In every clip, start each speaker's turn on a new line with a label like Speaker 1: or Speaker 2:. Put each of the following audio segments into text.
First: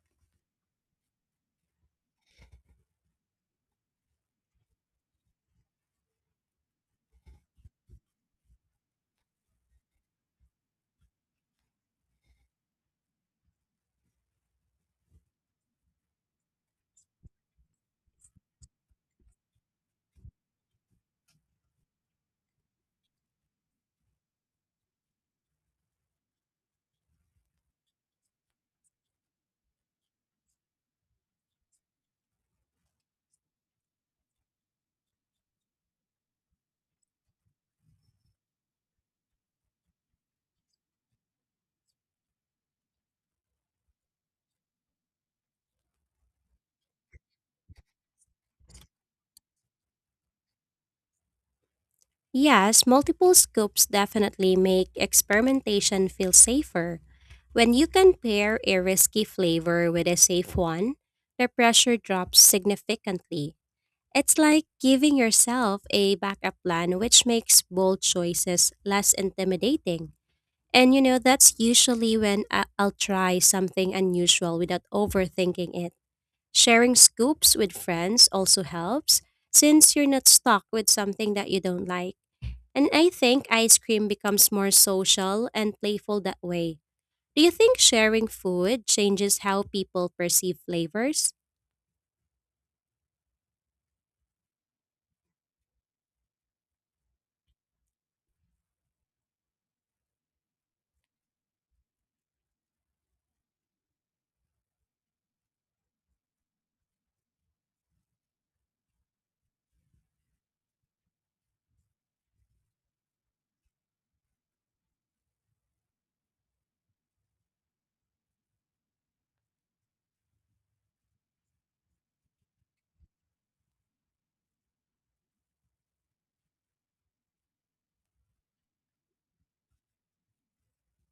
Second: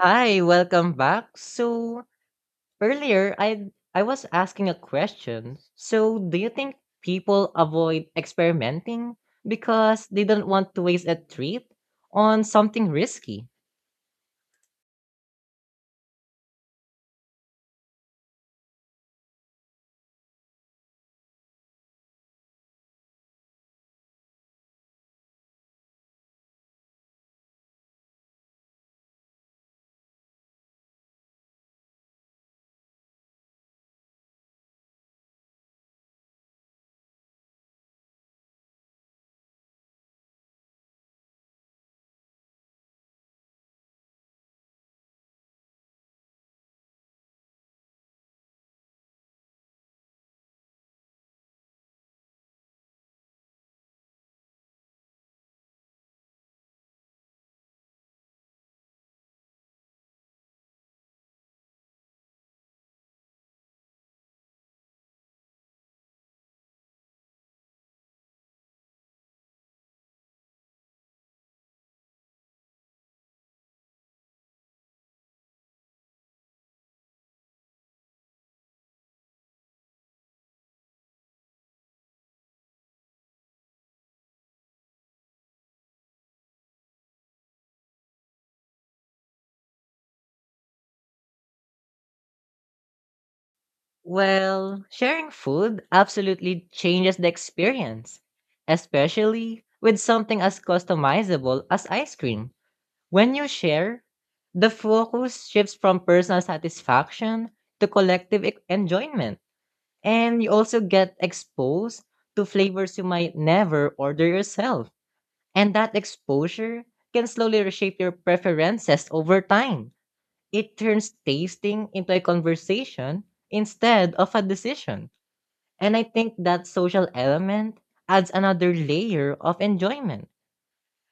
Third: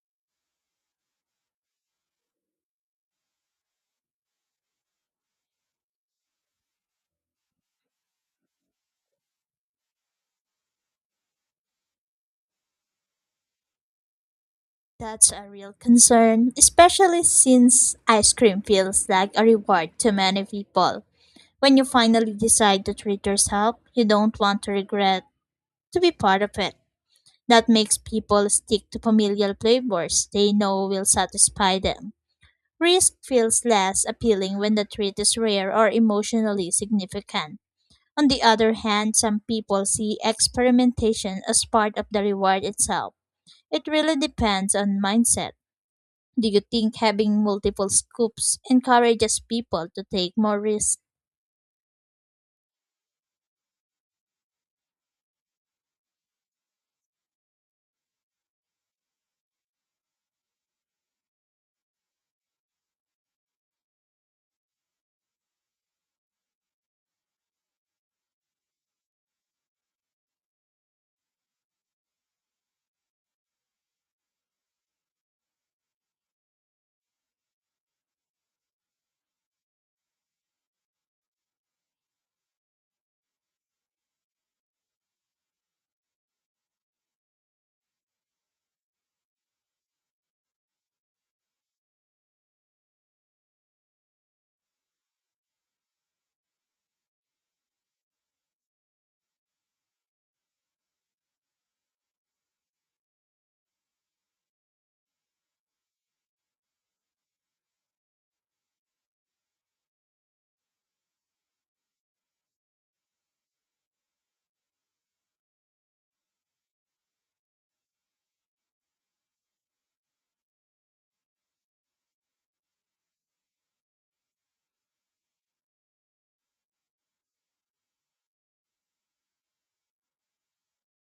Speaker 1: Hi, welcome back. So earlier I was asking a question. So do you think people avoid experimenting because they don't want to waste a treat on something risky?
Speaker 2: That's a real concern, especially since ice cream feels like a reward to many people. When you finally decide to treat yourself, you don't want to regret to be part of it. That makes people stick to familiar flavors they know will satisfy them. Risk feels less appealing when the treat is rare or emotionally significant. On the other hand, some people see experimentation as part of the reward itself. It really depends on mindset. Do you think having multiple scoops encourages people to take more risks?
Speaker 3: Yes, multiple scoops definitely make experimentation feel safer. When you can pair a risky flavor with a safe one, the pressure drops significantly. It's like giving yourself a backup plan, which makes bold choices less intimidating. And that's usually when I'll try something unusual without overthinking it. Sharing scoops with friends also helps, since you're not stuck with something that you don't like. And I think ice cream becomes more social and playful that way. Do you think sharing food changes how people perceive flavors?
Speaker 1: Well, sharing food absolutely changes the experience, especially with something as customizable as ice cream. When you share, the focus shifts from personal satisfaction to enjoyment. And you also get exposed to flavors you might never order yourself. And that exposure can slowly reshape your preferences over time. It turns tasting into a conversation instead of a decision. And I think that social element adds another layer of enjoyment.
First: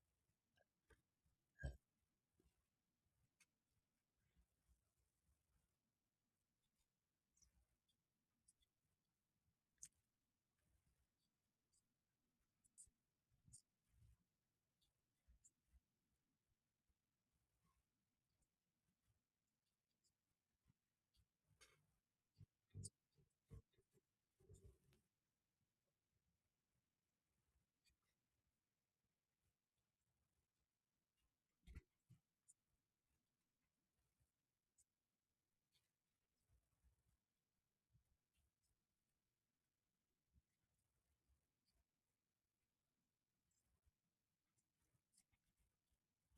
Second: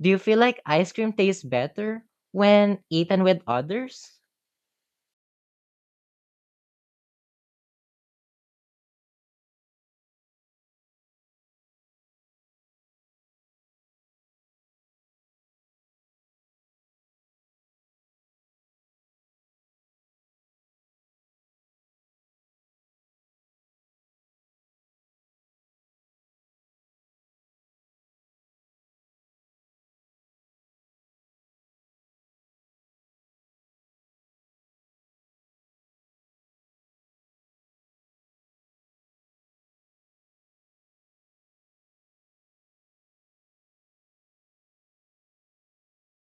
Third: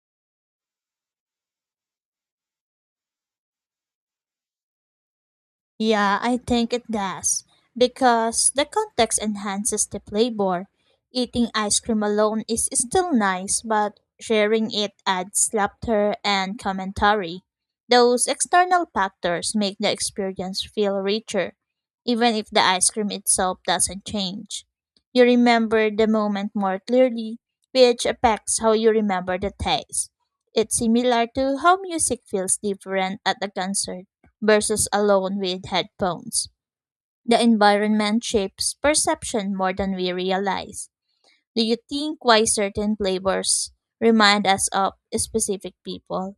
Speaker 1: Do you feel like ice cream tastes better when eaten with others?
Speaker 2: Yeah, I think it does. Because the context enhances the flavor. Eating ice cream alone is still nice, but sharing it adds laughter and commentary. Those external factors make the experience feel richer, even if the ice cream itself doesn't change. You remember the moment more clearly, which affects how you remember the taste. It's similar to how music feels different at a concert versus alone with headphones. The environment shapes perception more than we realize. Do you think why certain flavors remind us of specific people?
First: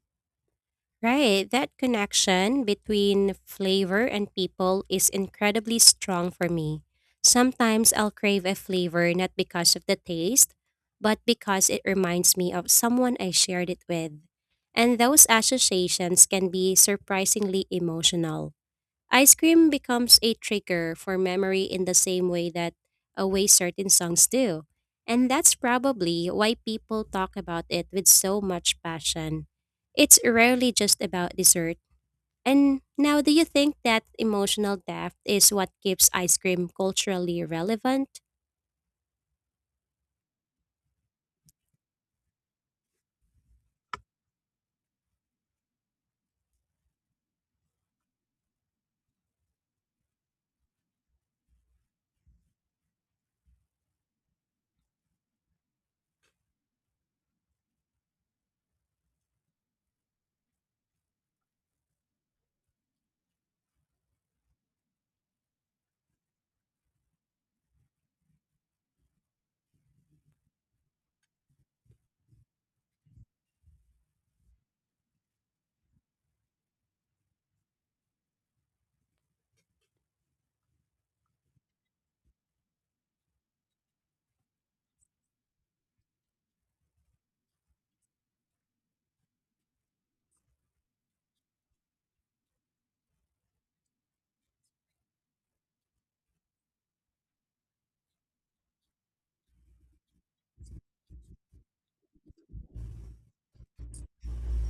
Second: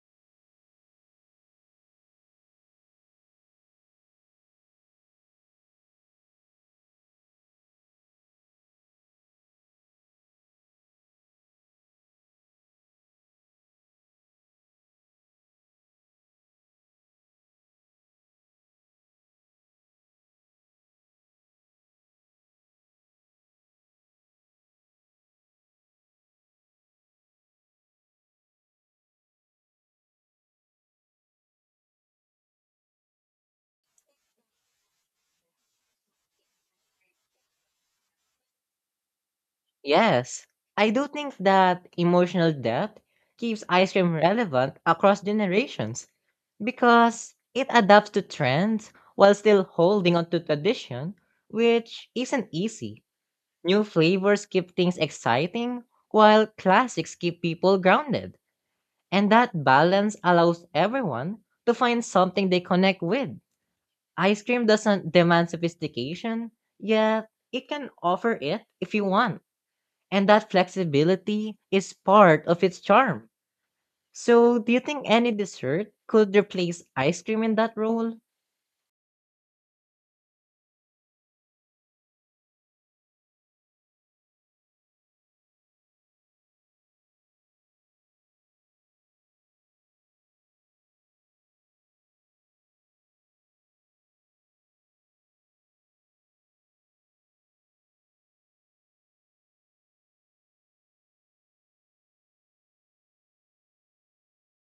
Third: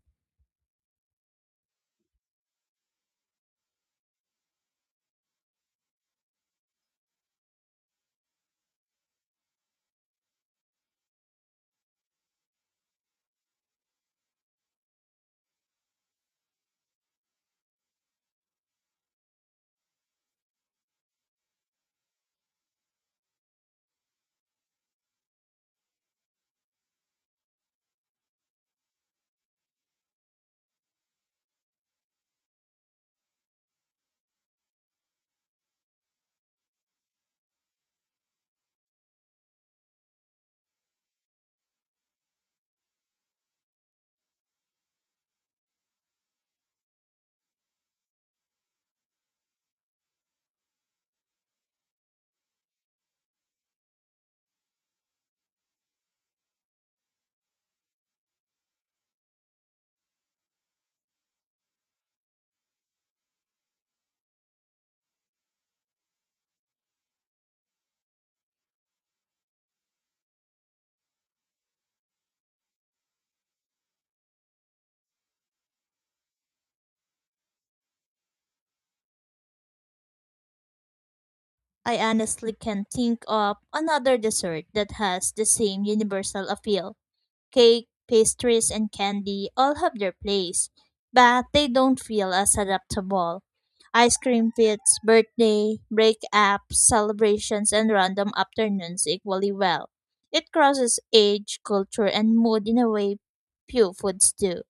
Speaker 3: Right, that connection between flavor and people is incredibly strong for me. Sometimes I'll crave a flavor not because of the taste, but because it reminds me of someone I shared it with. And those associations can be surprisingly emotional. Ice cream becomes a trigger for memory in the same way that away certain songs do. And that's probably why people talk about it with so much passion. It's rarely just about dessert. And now, do you think that emotional depth is what keeps ice cream culturally relevant?
Speaker 1: Yes, I do think that emotional depth keeps ice cream relevant across generations because it adapts to trends while still holding on to tradition, which isn't easy. New flavors keep things exciting while classics keep people grounded, and that balance allows everyone to find something they connect with. Ice cream doesn't demand sophistication, yet it can offer it if you want. And that flexibility is part of its charm. So, do you think any dessert could replace ice cream in that role?
Speaker 2: I honestly can't think of another dessert that has the same universal appeal. Cake, pastries, and candy all have their place, but they don't feel as adaptable. Ice cream fits birthday, breakups, celebrations, and random afternoons equally well. It crosses age, culture, and mood in a way few foods do.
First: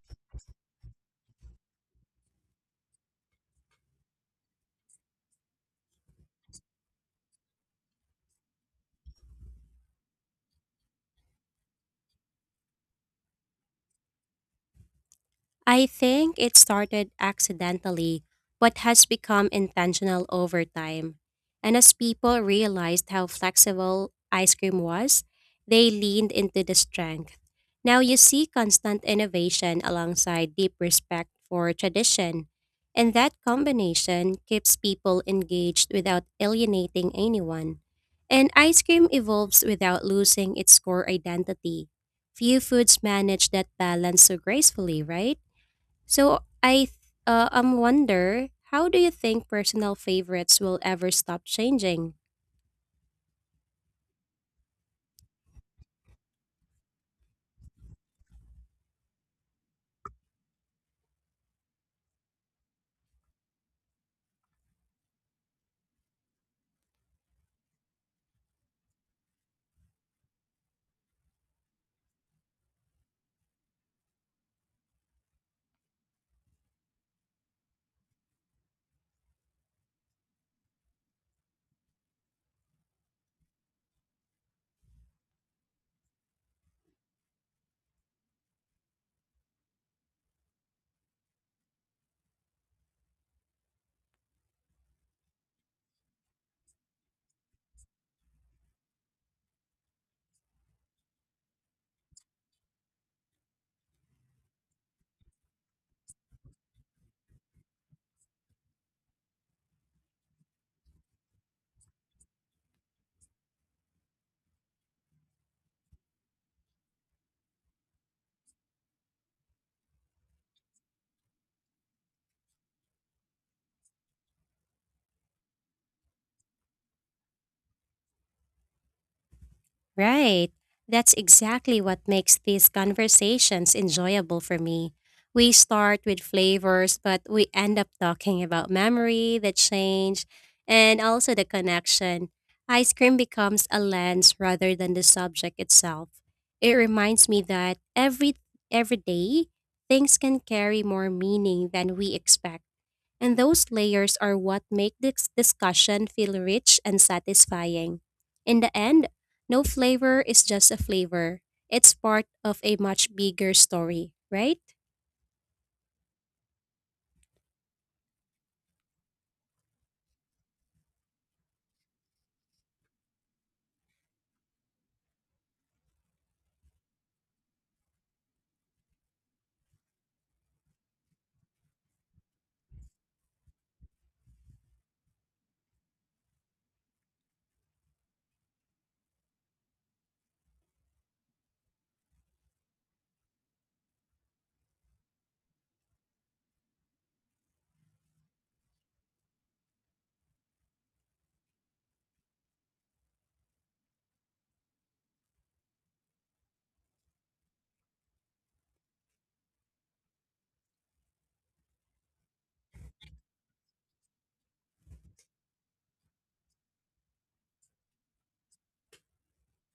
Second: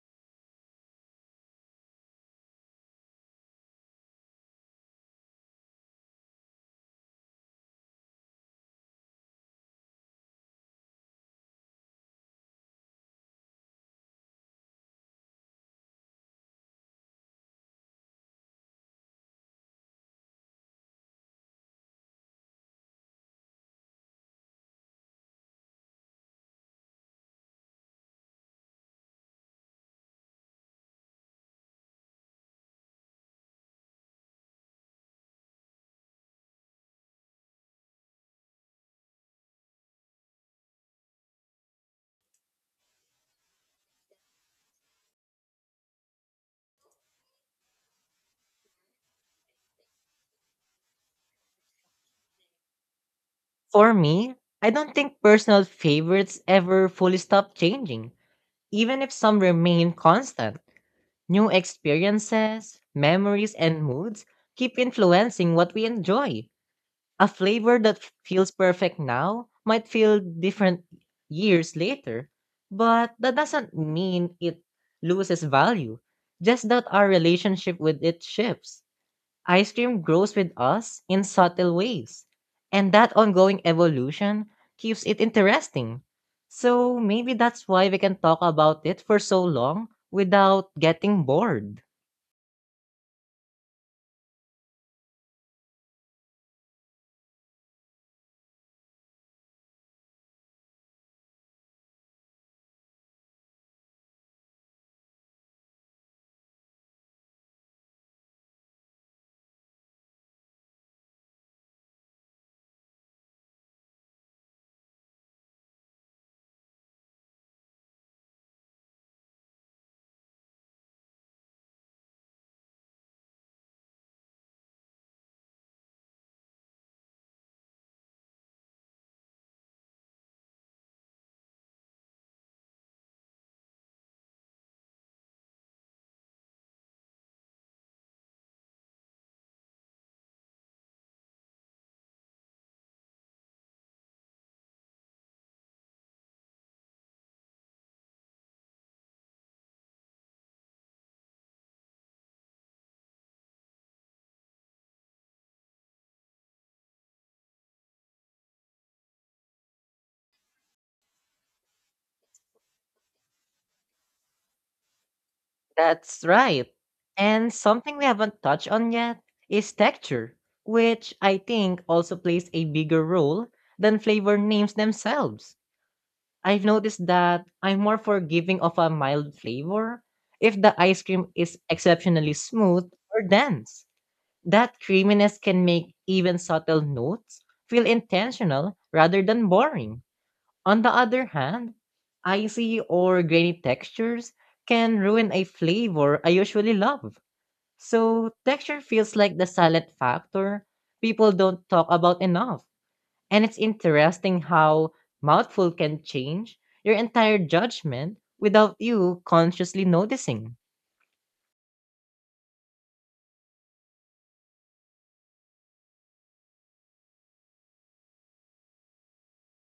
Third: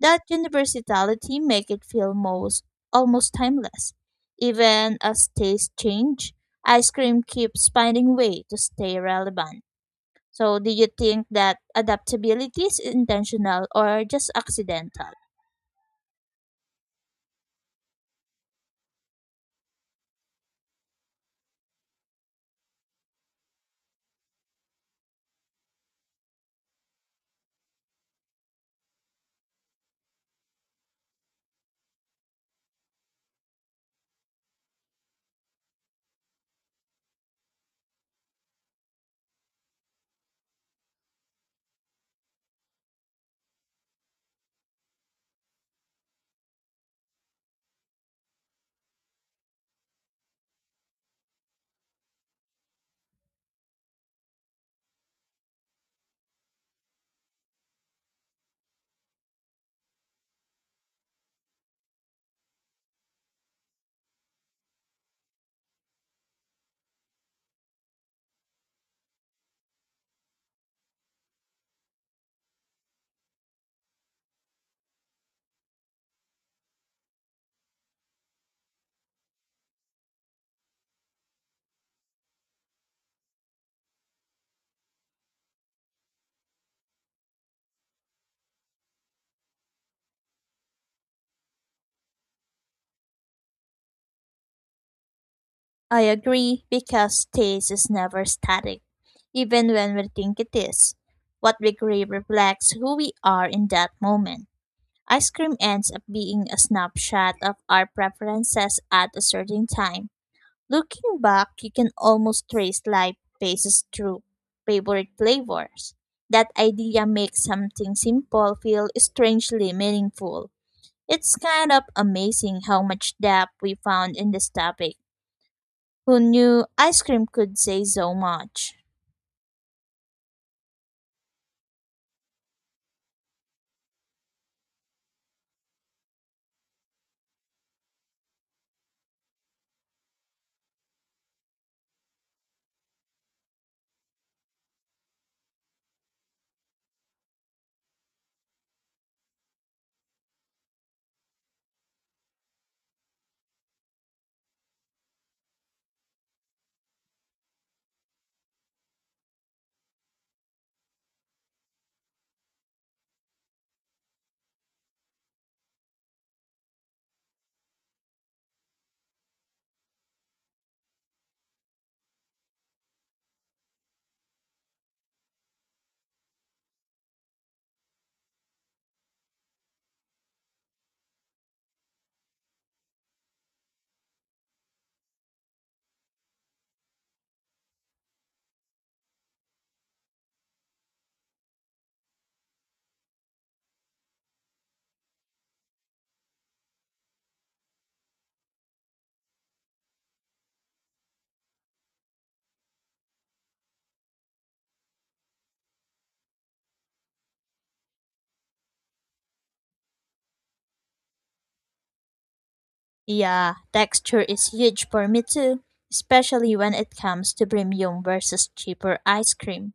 Speaker 2: That universality makes it feel most almost timeless. Even as tastes change, ice cream keeps finding way to stay relevant. So, do you think that adaptability is intentional or just accidental?
Speaker 3: I think it started accidentally, but has become intentional over time. And as people realized how flexible ice cream was, they leaned into the strength. Now you see constant innovation alongside deep respect for tradition. And that combination keeps people engaged without alienating anyone. And ice cream evolves without losing its core identity. Few foods manage that balance so gracefully, right? So I wonder, how do you think personal favorites will ever stop changing?
Speaker 1: For me, I don't think personal favorites ever fully stop changing, even if some remain constant. New experiences, memories, and moods keep influencing what we enjoy. A flavor that feels perfect now might feel different years later, but that doesn't mean it loses value, just that our relationship with it shifts. Ice cream grows with us in subtle ways, and that ongoing evolution keeps it interesting. So maybe that's why we can talk about it for so long without getting bored.
Speaker 2: I agree because taste is never static, even when we think it is. What we crave reflects who we are in that moment. Ice cream ends up being a snapshot of our preferences at a certain time. Looking back, you can almost trace life phases through favorite flavors. That idea makes something simple feel strangely meaningful. It's kind of amazing how much depth we found in this topic. Who knew ice cream could say so much?
Speaker 3: Right. That's exactly what makes these conversations enjoyable for me. We start with flavors, but we end up talking about memory, the change, and also the connection. Ice cream becomes a lens rather than the subject itself. It reminds me that every day things can carry more meaning than we expect. And those layers are what make this discussion feel rich and satisfying. In the end, no flavor is just a flavor, it's part of a much bigger story, right?
Speaker 1: That's right. And something we haven't touched on yet is texture, which I think also plays a bigger role than flavor names themselves. I've noticed that I'm more forgiving of a mild flavor if the ice cream is exceptionally smooth or dense. That creaminess can make even subtle notes feel intentional rather than boring. On the other hand, icy or grainy textures can ruin a flavor I usually love. So, texture feels like the silent factor people don't talk about enough. And it's interesting how mouthful can change your entire judgment without you consciously noticing.
Speaker 2: Yeah, texture is huge for me too, especially when it comes to premium versus cheaper ice cream.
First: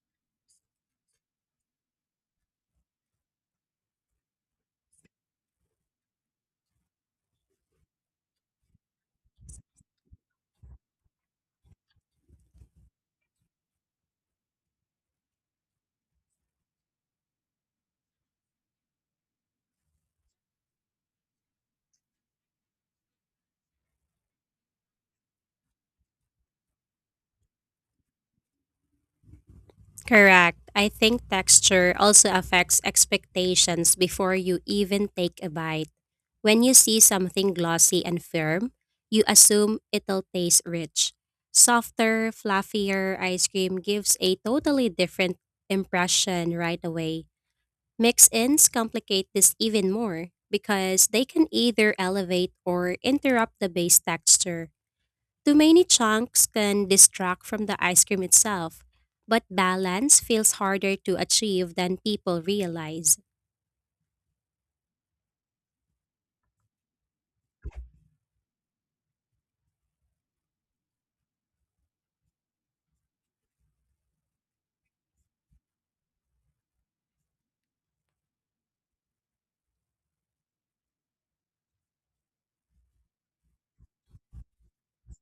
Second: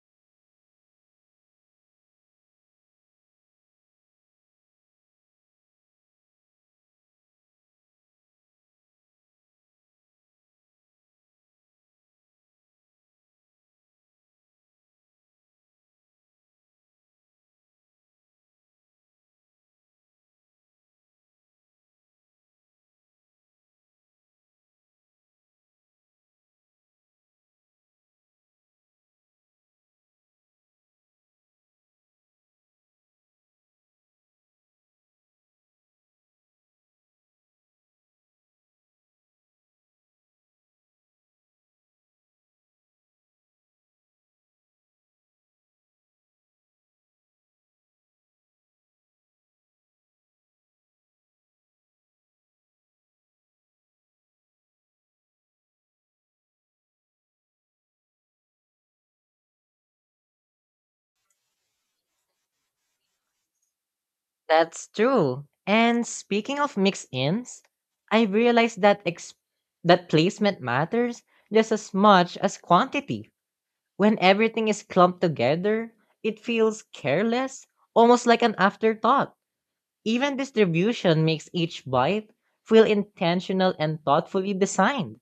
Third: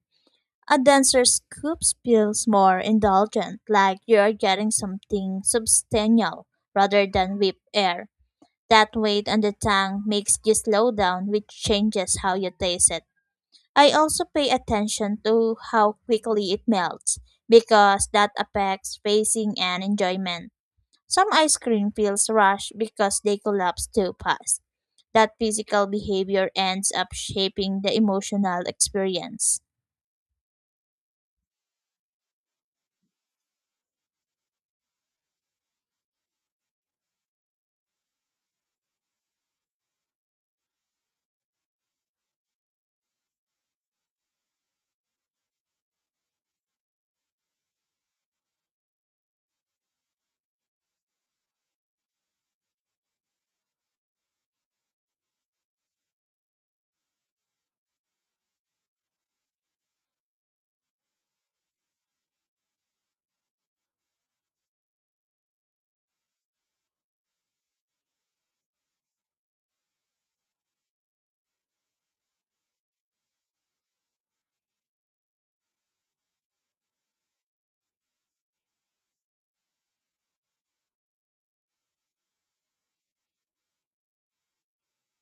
Speaker 2: A denser scoop feels more indulgent, like you're getting something substantial rather than whip air. That weight on the tongue makes you slow down, which changes how you taste it. I also pay attention to how quickly it melts, because that affects pacing and enjoyment. Some ice cream feels rushed because they collapse too fast. That physical behavior ends up shaping the emotional experience.
Speaker 3: Correct. I think texture also affects expectations before you even take a bite. When you see something glossy and firm, you assume it'll taste rich. Softer, fluffier ice cream gives a totally different impression right away. Mix ins complicate this even more because they can either elevate or interrupt the base texture. Too many chunks can distract from the ice cream itself, but balance feels harder to achieve than people realize.
Speaker 1: That's true. And speaking of mix-ins, I realized that placement matters just as much as quantity. When everything is clumped together, it feels careless, almost like an afterthought. Even distribution makes each bite feel intentional and thoughtfully designed.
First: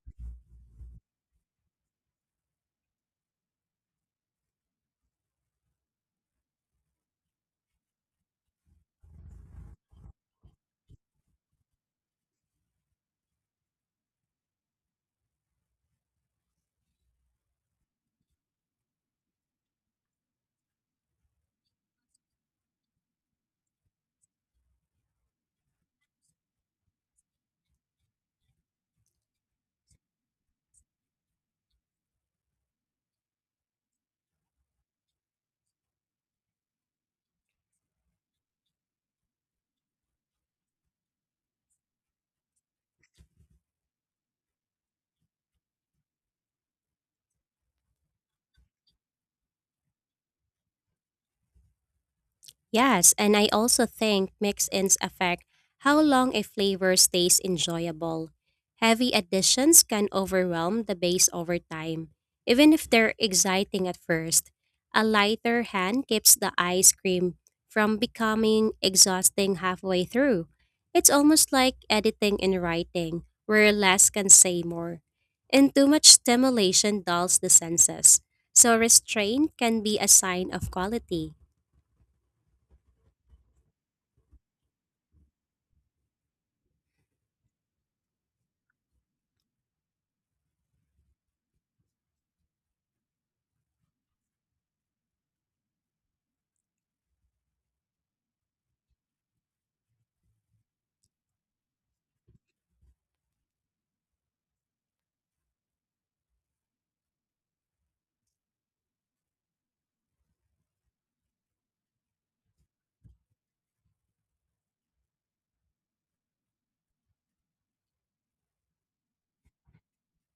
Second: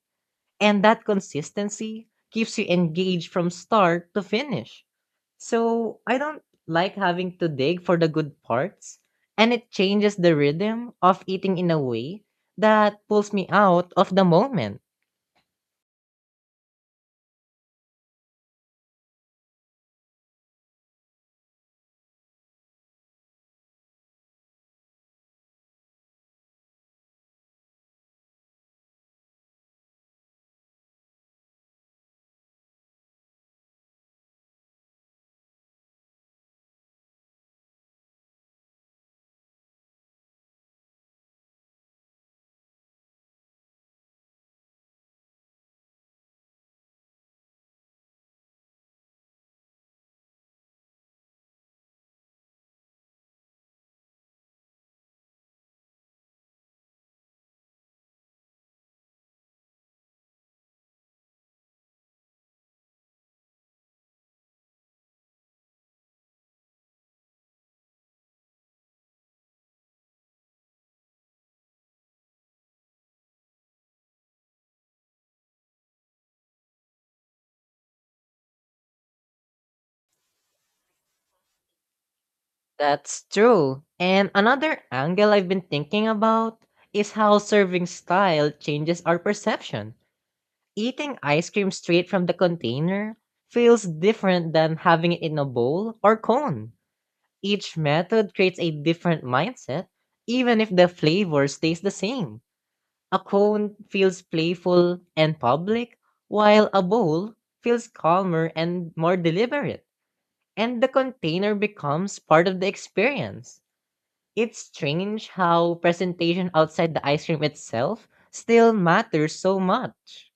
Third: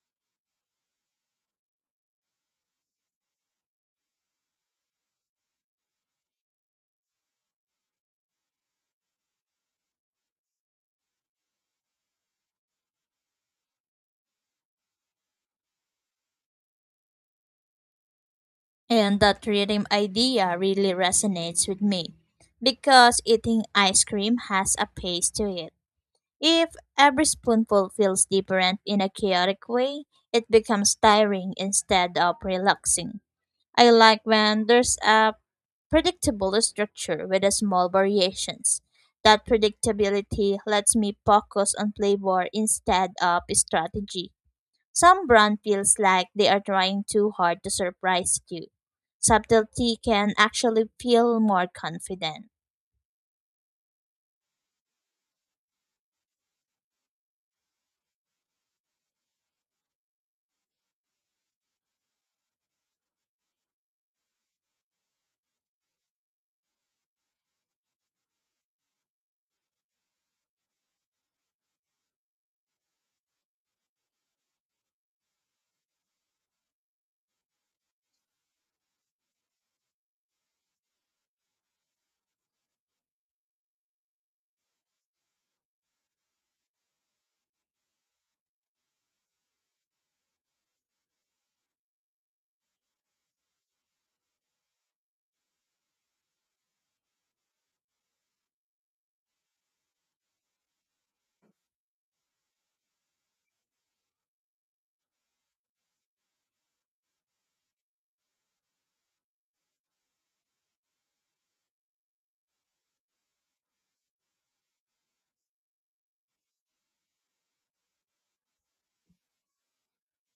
Speaker 1: And that consistency keeps you engaged from start to finish. So I don't like having to dig for the good parts, and it changes the rhythm of eating in a way that pulls me out of the moment.
Speaker 2: And that rhythm idea really resonates with me because eating ice cream has a pace to it. If every spoonful feels different in a chaotic way, it becomes tiring instead of relaxing. I like when there's a predictable structure with a small variations. That predictability lets me focus on flavor instead of strategy. Some brand feels like they are trying too hard to surprise you. Subtlety can actually feel more confident.
Speaker 3: Yes, and I also think mix-ins affect how long a flavor stays enjoyable. Heavy additions can overwhelm the base over time, even if they're exciting at first. A lighter hand keeps the ice cream from becoming exhausting halfway through. It's almost like editing and writing, where less can say more. And too much stimulation dulls the senses, so restraint can be a sign of quality.
Speaker 1: That's true. And another angle I've been thinking about is how serving style changes our perception. Eating ice cream straight from the container feels different than having it in a bowl or cone. Each method creates a different mindset, even if the flavor stays the same. A cone feels playful and public, while a bowl feels calmer and more deliberate. And the container becomes part of the experience. It's strange how presentation outside the ice cream itself still matters so much.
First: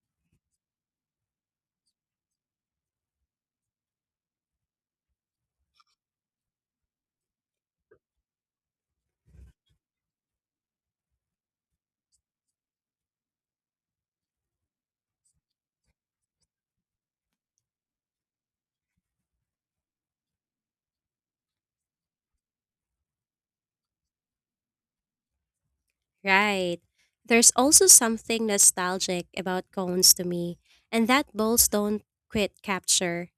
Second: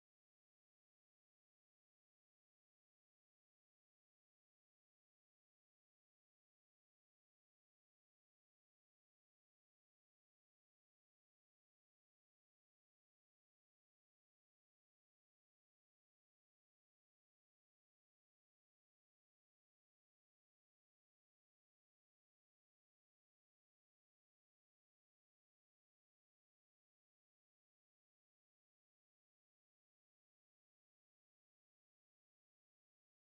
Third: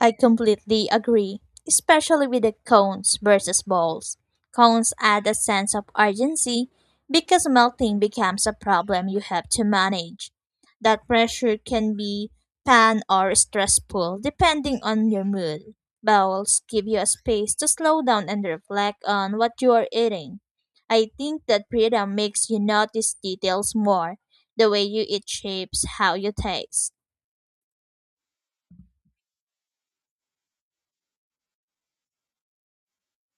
Speaker 2: I completely agree, especially with the cones versus balls. Cones add a sense of urgency because melting becomes a problem you have to manage. That pressure can be pan or stressful depending on your mood. Bowls give you a space to slow down and reflect on what you are eating. I think that freedom makes you notice details more. The way you eat shapes how you
Speaker 3: Right.
Speaker 2: taste.
Speaker 3: There's also something nostalgic about cones to me, and that bowls don't quit capture.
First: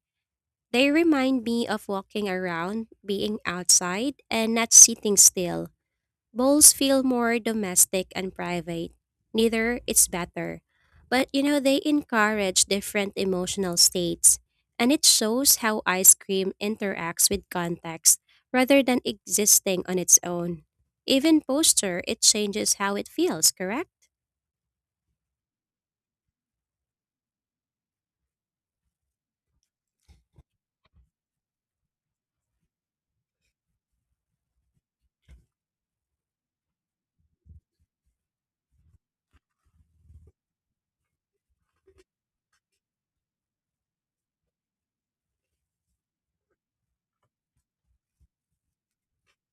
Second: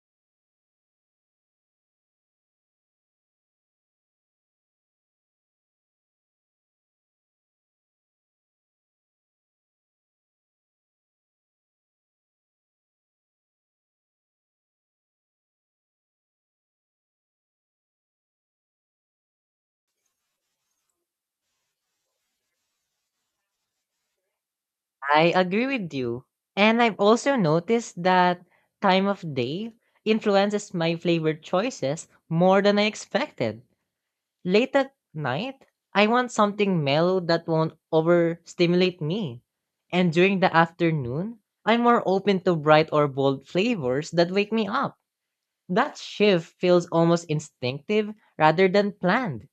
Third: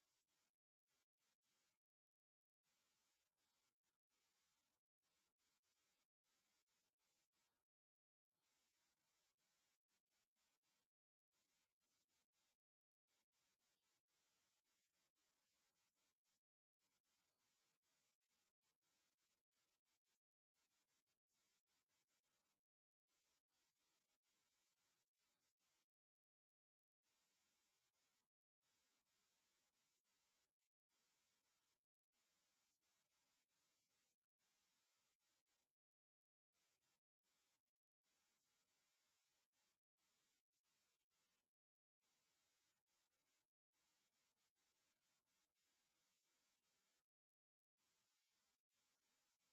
Speaker 3: They remind me of walking around, being outside, and not sitting still. Bowls feel more domestic and private. Neither is better. But they encourage different emotional states. And it shows how ice cream interacts with context rather than existing on its own. Even posture, it changes how it feels, correct?
Speaker 1: I agree with you. And I've also noticed that time of day influences my flavor choices more than I expected. Late at night, I want something mellow that won't overstimulate me. And during the afternoon, I'm more open to bright or bold flavors that wake me up. That shift feels almost instinctive rather than planned,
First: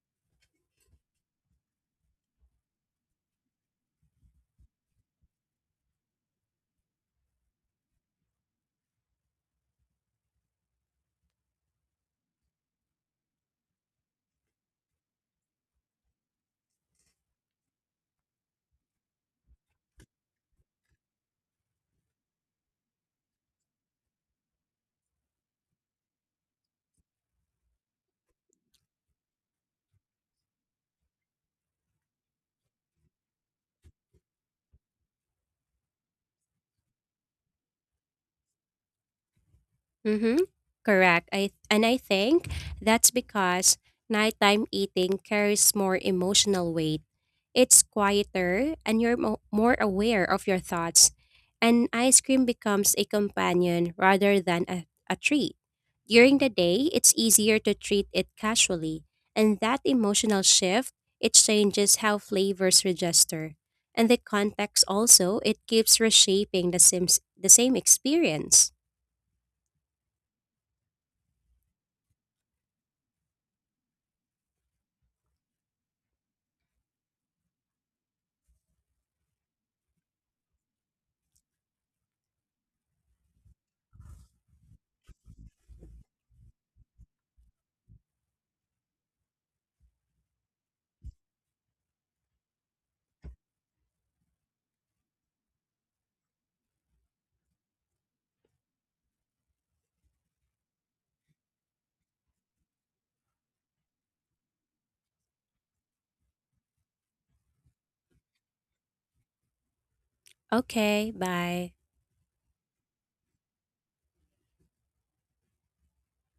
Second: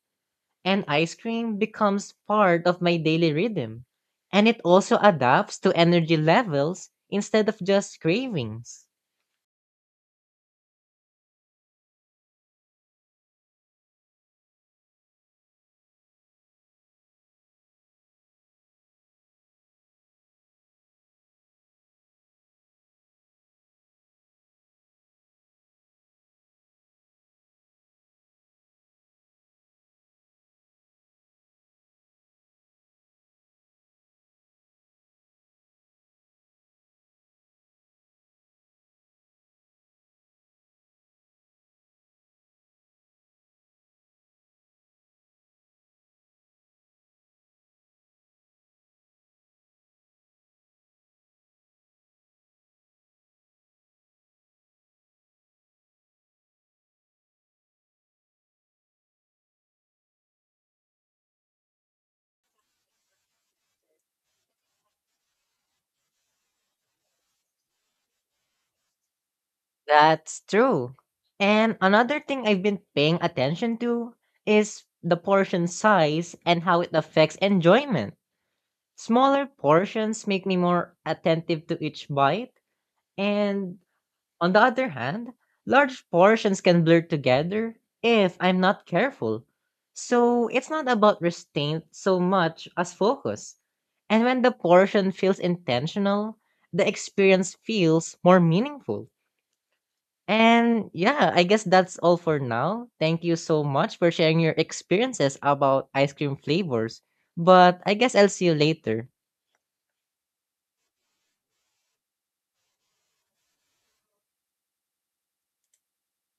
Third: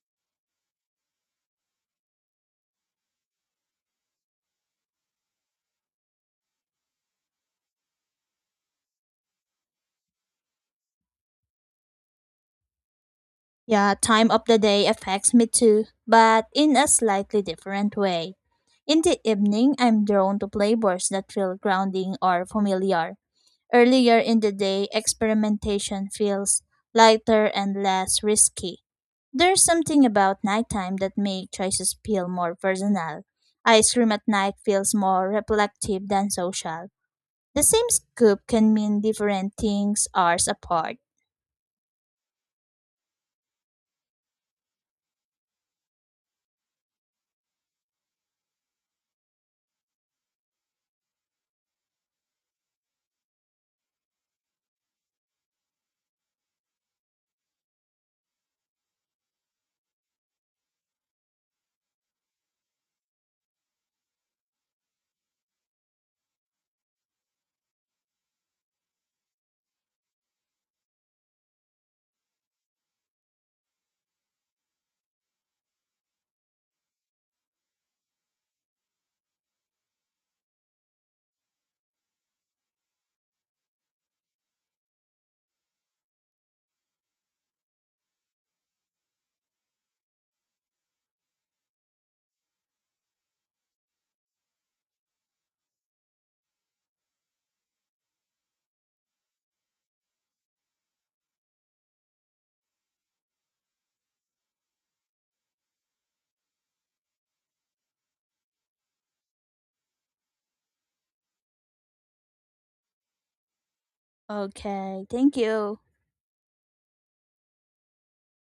Speaker 1: and ice cream becomes part of my daily rhythm. And it also adapts to energy levels instead of just cravings.
Speaker 2: Yeah, time of the day affects me too, but in a slightly different way. In the evening, I'm drawn to flavors that feel grounding or familiar. Earlier in the day, experimentation feels lighter and less risky. There's something about nighttime that makes choices feel more personal. Ice cream at night feels more reflective than social. The same scoop can mean different things
Speaker 3: Mm-hmm.
Speaker 2: hours apart.
Speaker 3: Correct. I and I think that's because nighttime eating carries more emotional weight. It's quieter and you're more aware of your thoughts. And ice cream becomes a companion rather than a treat. During the day, it's easier to treat it casually, and that emotional shift, it changes how flavors register. And the context also, it keeps reshaping the same experience.
Speaker 1: That's true. And another thing I've been paying attention to is the portion size and how it affects enjoyment. Smaller portions make me more attentive to each bite, and on the other hand, large portions can blur together if I'm not careful. So it's not about restraint so much as focus. And when the portion feels intentional, the experience feels more meaningful. And yeah, I guess that's all for now. Thank you so much for sharing your experiences about ice cream flavors. But I guess I'll see you later.
Speaker 3: Okay, bye.
Speaker 2: Okay, thank you.